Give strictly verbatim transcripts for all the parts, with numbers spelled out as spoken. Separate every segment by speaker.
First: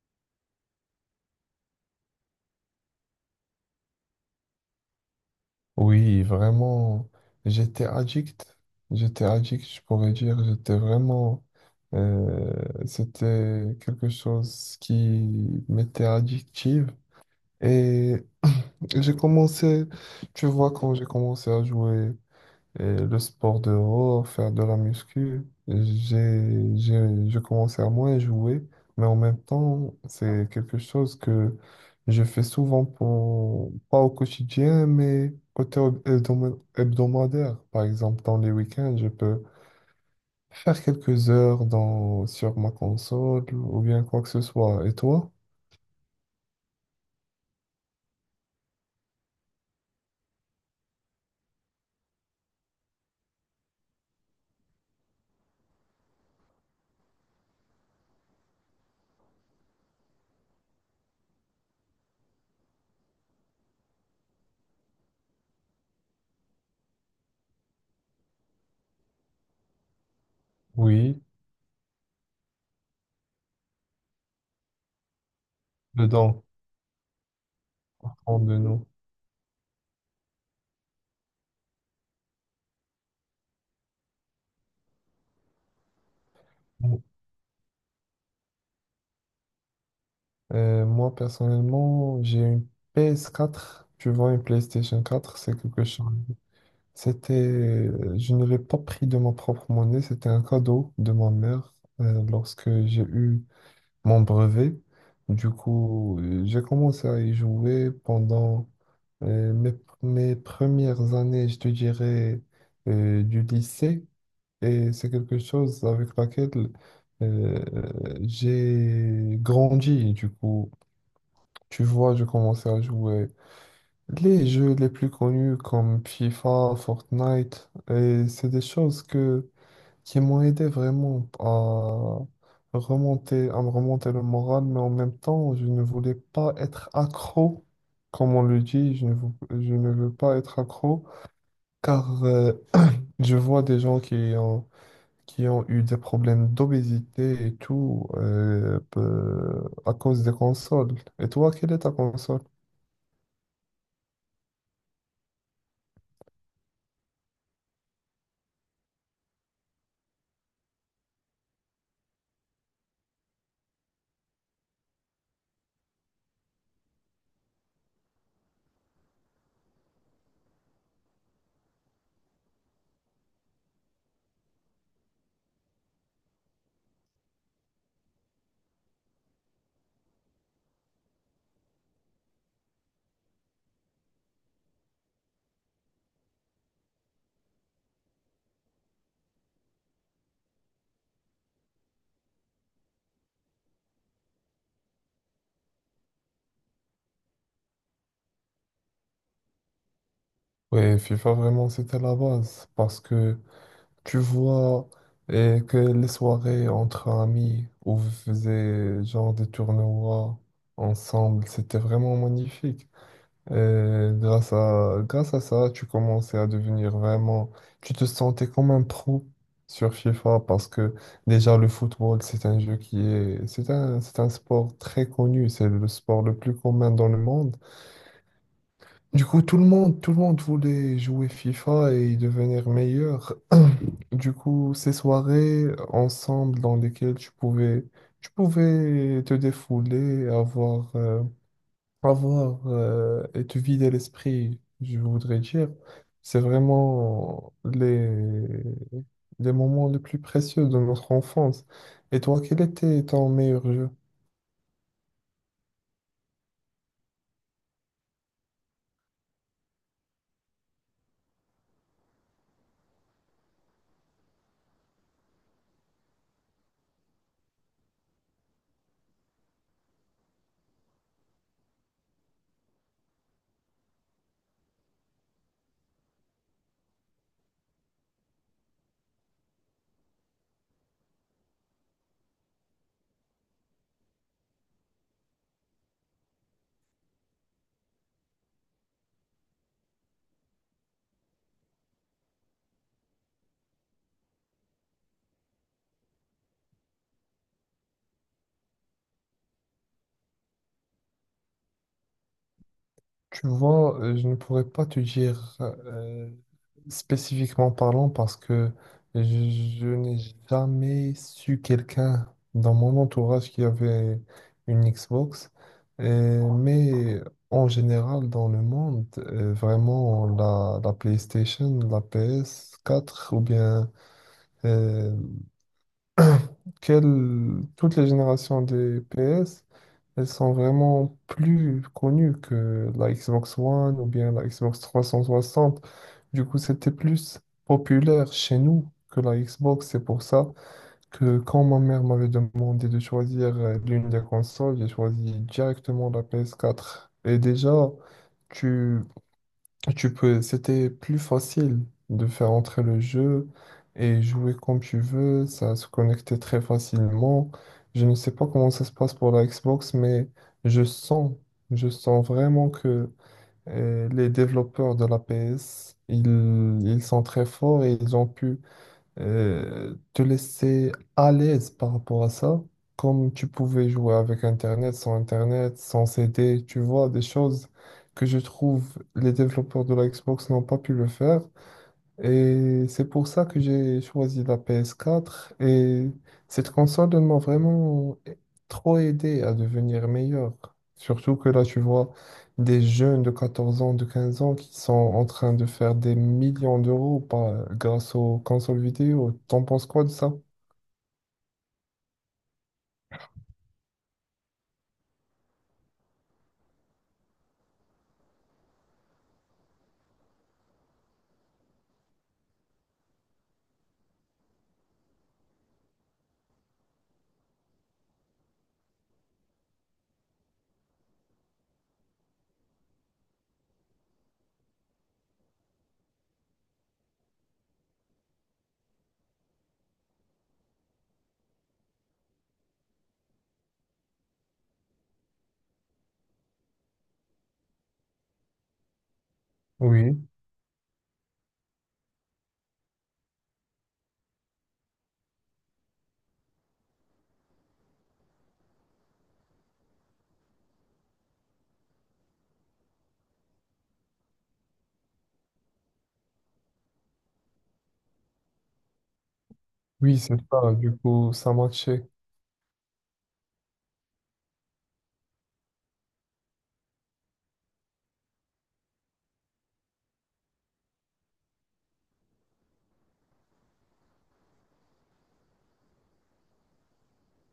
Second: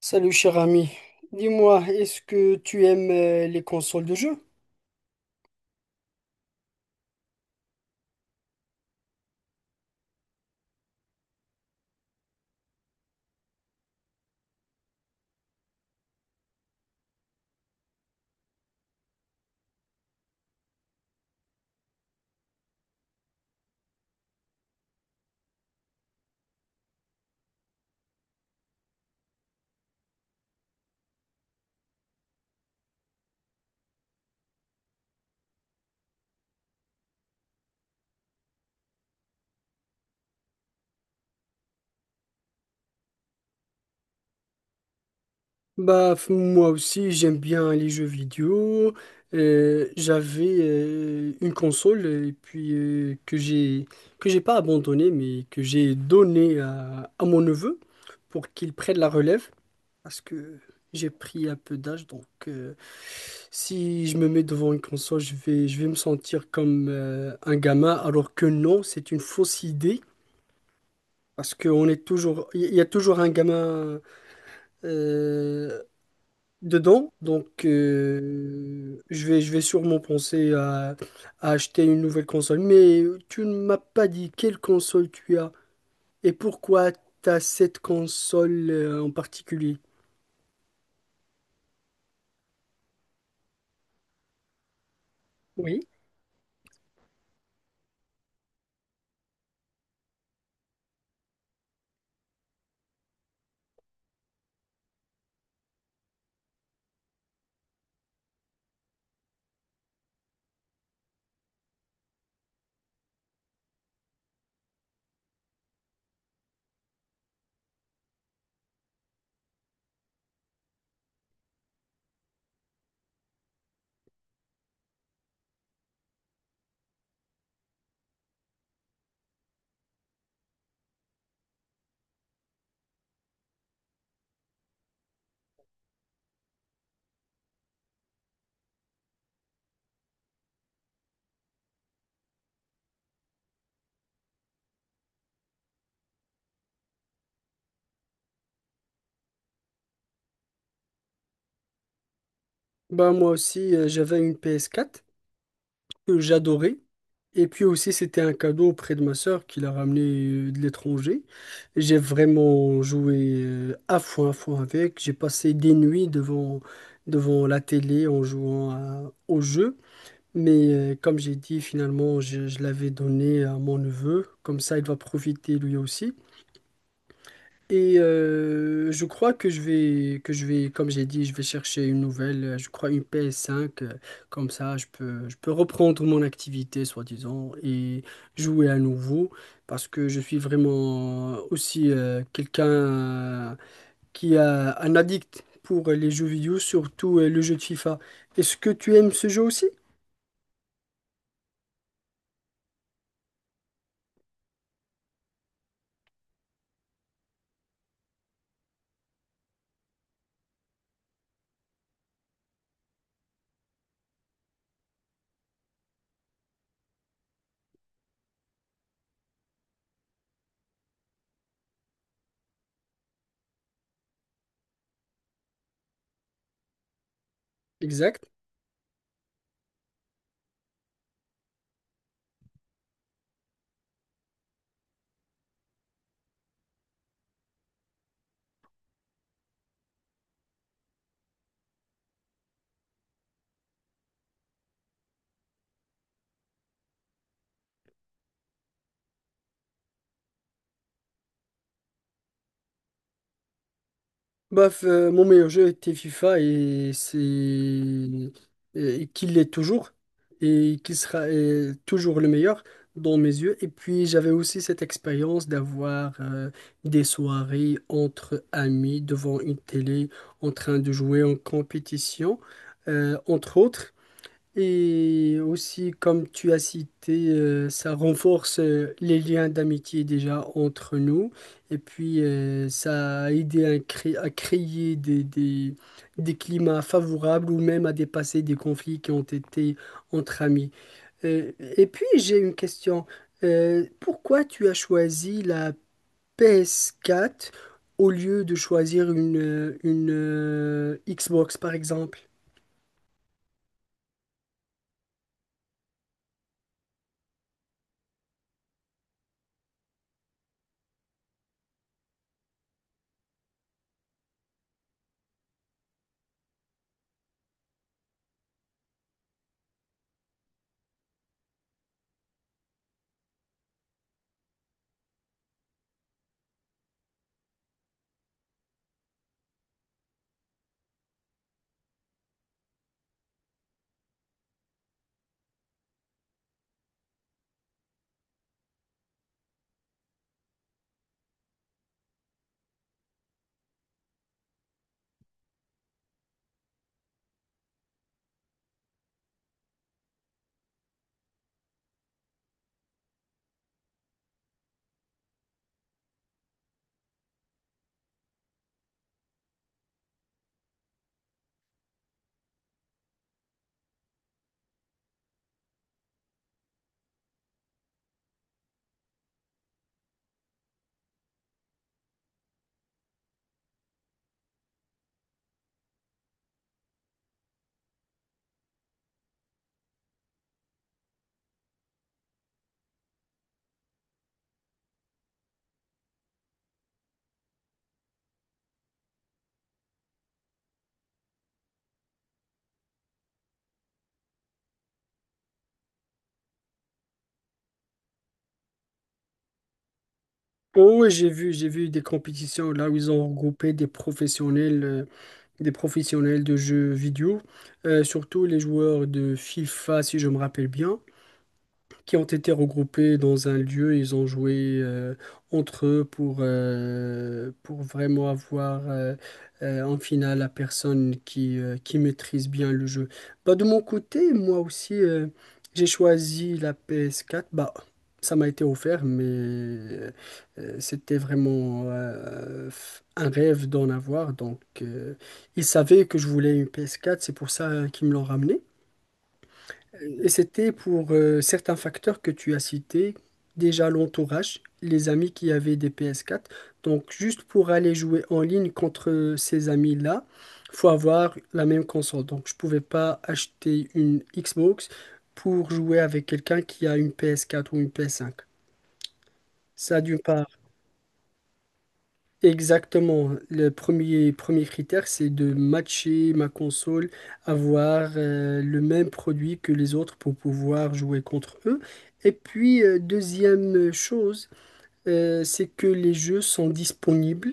Speaker 1: Salut cher ami, dis-moi, est-ce que tu aimes euh, les consoles de jeux?
Speaker 2: Oui, vraiment, j'étais addict. J'étais addict, je pourrais dire. J'étais vraiment... euh, c'était quelque chose qui m'était addictive. Et j'ai commencé, tu vois, quand j'ai commencé à jouer. Et le sport dehors, faire de la muscu, j'ai, j'ai, je commençais à moins jouer, mais en même temps, c'est quelque chose que je fais souvent pour, pas au quotidien, mais côté hab- hebdoma- hebdomadaire. Par exemple, dans les week-ends, je peux faire quelques heures dans, sur ma console ou bien quoi que ce soit. Et toi?
Speaker 1: Bah f- moi aussi j'aime bien les jeux vidéo. Euh, j'avais euh, une console euh, et puis euh, que j'ai que j'ai pas abandonnée mais que j'ai donnée à, à mon neveu pour qu'il prenne la relève parce que j'ai pris un peu d'âge donc euh, si je me mets devant une console je vais je vais me sentir comme euh, un gamin alors que non, c'est une fausse idée.
Speaker 2: Oui,
Speaker 1: Parce qu'on est toujours, il y a toujours un gamin euh,
Speaker 2: dedans,
Speaker 1: dedans, donc
Speaker 2: prendre de nous.
Speaker 1: euh, je vais, je vais sûrement penser à, à acheter une nouvelle console. Mais tu ne m'as pas dit quelle console tu as et pourquoi tu as cette console euh, en particulier.
Speaker 2: Euh, moi, personnellement, j'ai une P S quatre. Tu vois, une PlayStation quatre, c'est
Speaker 1: Oui.
Speaker 2: quelque chose. C'était, euh, je ne l'ai pas pris de ma propre monnaie, c'était un cadeau de ma mère euh, lorsque j'ai eu mon brevet. Du coup, euh, j'ai commencé à y jouer pendant euh, mes, mes premières années, je te dirais, euh, du lycée. Et c'est quelque chose avec laquelle euh, j'ai grandi. Du coup, tu vois, je commençais à jouer les jeux les plus connus comme FIFA, Fortnite, et c'est des choses que, qui m'ont aidé vraiment à remonter, à me remonter le moral, mais en même temps, je ne voulais pas être accro, comme on le dit, je ne, vou- je ne veux pas être accro, car euh, je vois des gens qui ont, qui ont eu des problèmes d'obésité et tout euh, peu- à cause des consoles. Et toi, quelle est ta console?
Speaker 1: Bah moi aussi, euh, j'avais une p s quatre que j'adorais. Et puis aussi, c'était un cadeau auprès de ma sœur qui l'a ramené euh, de l'étranger. J'ai vraiment joué euh, à fond, à fond avec. J'ai passé des nuits devant, devant la télé en jouant à- au jeu. Mais euh, comme j'ai dit, finalement, je, je l'avais donné à mon neveu. Comme ça, il va profiter lui aussi. Et euh, je crois que je vais, que je vais, comme j'ai dit, je vais chercher une nouvelle, euh, je crois une p s cinq, euh, comme ça je peux, je peux reprendre mon activité, soi-disant, et jouer à nouveau, parce que je suis vraiment aussi euh, quelqu'un euh, qui a un addict pour les jeux vidéo, surtout euh, le jeu de FIFA. Est-ce que tu aimes ce jeu aussi?
Speaker 2: Ouais, FIFA, vraiment, c'était la base. Parce que tu vois eh, que les soirées entre amis où vous faisiez genre des tournois ensemble, c'était vraiment magnifique. Et grâce à, grâce à ça, tu commençais à devenir vraiment... Tu te sentais comme un pro sur FIFA parce que déjà le football, c'est un jeu qui est... C'est un, c'est un sport très connu. C'est le sport le plus commun dans le monde.
Speaker 1: Exact.
Speaker 2: Du coup, tout le monde, tout le monde voulait jouer FIFA et y devenir meilleur. Du coup, ces soirées ensemble dans lesquelles tu pouvais, tu pouvais te défouler, avoir, euh, avoir euh, et te vider l'esprit, je voudrais dire, c'est vraiment les, les moments les plus précieux de notre enfance. Et toi, quel était ton meilleur jeu?
Speaker 1: Bref, euh, mon meilleur jeu était FIFA et c'est et qu'il l'est toujours et qu'il sera euh, toujours le meilleur dans mes yeux. Et puis j'avais aussi cette expérience d'avoir euh, des soirées entre amis devant une télé en train de jouer en compétition, euh, entre autres. Et aussi, comme tu as cité, euh, ça renforce euh, les liens d'amitié déjà entre nous. Et puis, euh, ça a aidé à, cré- à créer des, des, des climats favorables ou même à dépasser des conflits qui ont été entre amis. Euh, et puis, j'ai une question. Euh, pourquoi tu as choisi la p s quatre au lieu de choisir une, euh, une euh, Xbox, par exemple?
Speaker 2: Tu vois, euh, je ne pourrais pas te dire euh, spécifiquement parlant parce que je, je n'ai jamais su quelqu'un dans mon entourage qui avait une Xbox. Et- mais en général, dans le monde, euh, vraiment, la, la PlayStation, la P S quatre ou bien euh, quelle- toutes les générations des P S elles sont vraiment plus connues que la Xbox One ou bien la Xbox trois cent soixante. Du coup, c'était plus populaire chez nous que la Xbox. C'est pour ça que quand ma mère m'avait demandé de choisir euh, l'une des consoles, j'ai choisi directement la P S quatre. Et déjà, tu tu peux, c'était plus facile de faire entrer le jeu et jouer comme tu veux, ça se connectait très facilement. Je ne sais pas comment ça se passe pour la Xbox, mais je sens, je sens vraiment que euh, les développeurs de la P S, ils, ils sont très forts et ils ont pu euh, te laisser à l'aise par rapport à ça, comme tu pouvais jouer avec Internet, sans Internet, sans C D, tu vois, des choses que je trouve les développeurs de la Xbox n'ont pas pu le faire. Et c'est pour ça que j'ai choisi la P S quatre. Et cette console, elle m'a vraiment trop aidé à devenir meilleur. Surtout que là, tu vois des jeunes de 14 ans, de 15 ans qui sont en train de faire des millions d'euros par- grâce aux consoles vidéo. T'en penses quoi de ça?
Speaker 1: Oh, oui, j'ai vu, j'ai vu des compétitions là où ils ont regroupé des professionnels, euh, des professionnels de jeux vidéo, euh, surtout les joueurs de FIFA, si je me rappelle bien, qui ont été regroupés dans un lieu. Ils ont joué euh, entre eux pour, euh, pour vraiment avoir euh, euh, en finale la personne qui, euh, qui maîtrise bien le jeu. Bah, de mon côté, moi aussi, euh, j'ai choisi la p s quatre. Bah, ça m'a été offert, mais euh, euh, c'était vraiment euh, un rêve d'en avoir. Donc, euh, ils savaient que je voulais une p s quatre, c'est pour ça euh, qu'ils me l'ont ramené. Et
Speaker 2: Oui,
Speaker 1: c'était pour euh, certains facteurs que tu as cités, déjà l'entourage, les amis qui avaient des p s quatre. Donc juste pour aller jouer en ligne contre ces amis-là, faut avoir la même console. Donc je pouvais pas acheter une Xbox pour jouer avec quelqu'un qui a une p s quatre ou une p s cinq. Ça d'une
Speaker 2: oui, c'est
Speaker 1: part.
Speaker 2: ça. Du coup, ça matchait.
Speaker 1: Exactement. Le premier, premier critère, c'est de matcher ma console, avoir euh, le même produit que les autres pour pouvoir jouer contre eux. Et puis, euh, deuxième chose, euh, c'est que les jeux sont disponibles.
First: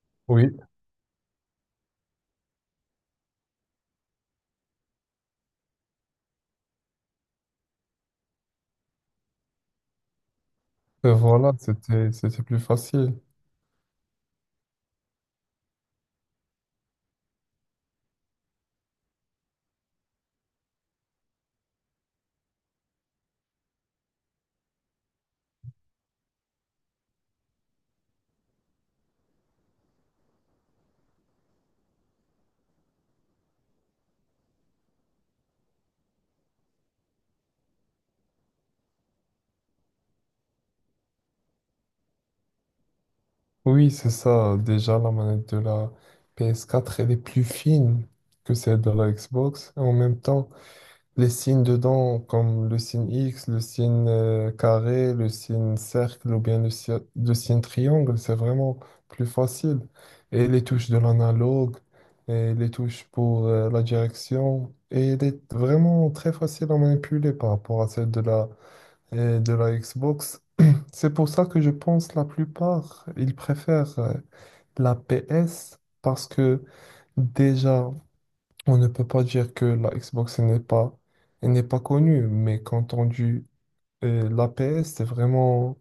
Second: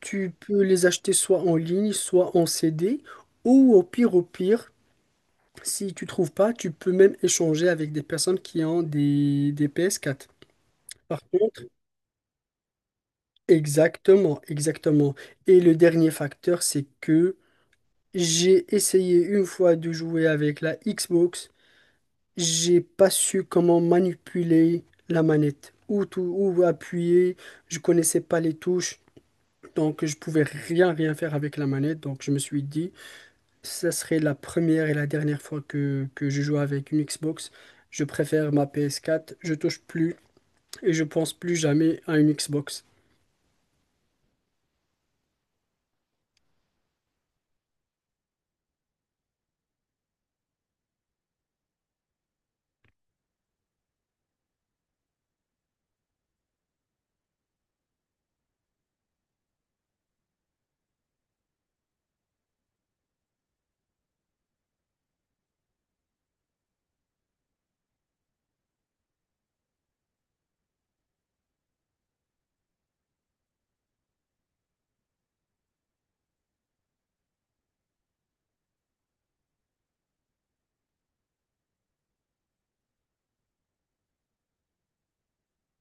Speaker 1: Tu
Speaker 2: Oui,
Speaker 1: peux les acheter soit en ligne, soit en C D ou au pire, au pire, si tu trouves pas, tu peux même échanger avec des personnes qui ont des, des p s quatre.
Speaker 2: Euh,
Speaker 1: Par
Speaker 2: voilà,
Speaker 1: contre,
Speaker 2: c'était, c'était plus facile.
Speaker 1: exactement, exactement. Et le dernier facteur, c'est que j'ai essayé une fois de jouer avec la Xbox, j'ai pas su comment manipuler la manette, où tout, où appuyer, je connaissais pas les touches, donc je pouvais rien rien faire avec la manette, donc je me suis dit, ça serait la première et la dernière fois que, que je joue avec une Xbox. Je préfère ma p s quatre, je touche plus et je pense plus jamais à une Xbox.
Speaker 2: Oui, c'est ça. Déjà, la manette de la P S quatre, elle est plus fine que celle de la Xbox. Et en même temps, les signes dedans, comme le signe X, le signe euh, carré, le signe cercle ou bien le, si- le signe triangle, c'est vraiment plus facile. Et les touches de l'analogue, et les touches pour euh, la direction. Et elle est vraiment très facile à manipuler par rapport à celle de la, euh, de la Xbox. C'est pour ça que je pense la plupart, ils préfèrent. euh, la P S, parce que déjà, on ne peut pas dire que la Xbox elle n'est pas, elle n'est pas connue, mais quand on dit euh, la P S, c'est vraiment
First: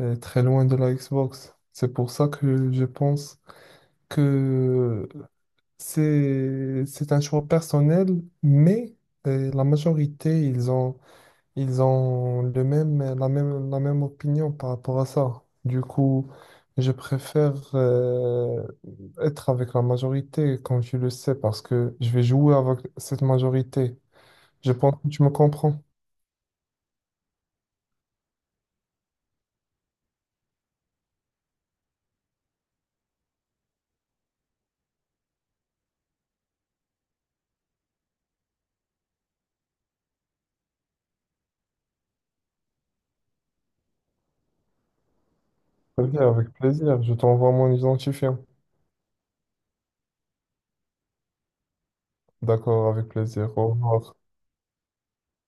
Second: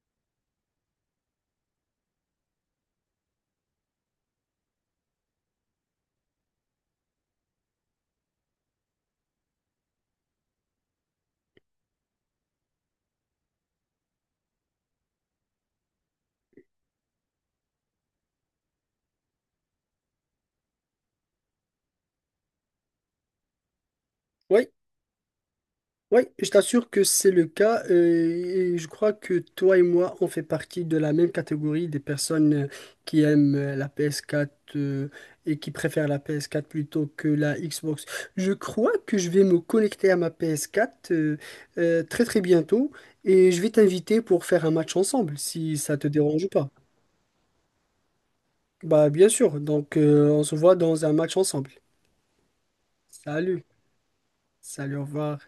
Speaker 2: euh, très loin de la Xbox. C'est pour ça que je pense que c'est, c'est un choix personnel, mais euh, la majorité, ils ont ils ont le même, la même, la même opinion par rapport à ça. Du coup, je préfère euh, être avec la majorité, comme tu le sais, parce que je vais jouer avec cette majorité.
Speaker 1: Oui,
Speaker 2: Je pense que tu me comprends.
Speaker 1: oui, je t'assure que c'est le cas, euh, et je crois que toi et moi, on fait partie de la même catégorie des personnes euh, qui aiment euh, la ps quatre euh, et qui préfèrent la ps quatre plutôt que la Xbox. Je crois que je vais me connecter à ma ps quatre euh, euh, très très bientôt et je vais t'inviter pour faire un match ensemble si ça te
Speaker 2: Ok,
Speaker 1: dérange
Speaker 2: avec
Speaker 1: pas.
Speaker 2: plaisir. Je t'envoie mon identifiant.
Speaker 1: Bah bien sûr, donc euh, on se voit dans un match ensemble.
Speaker 2: D'accord, avec plaisir.
Speaker 1: Salut,
Speaker 2: Au revoir.
Speaker 1: salut, au revoir.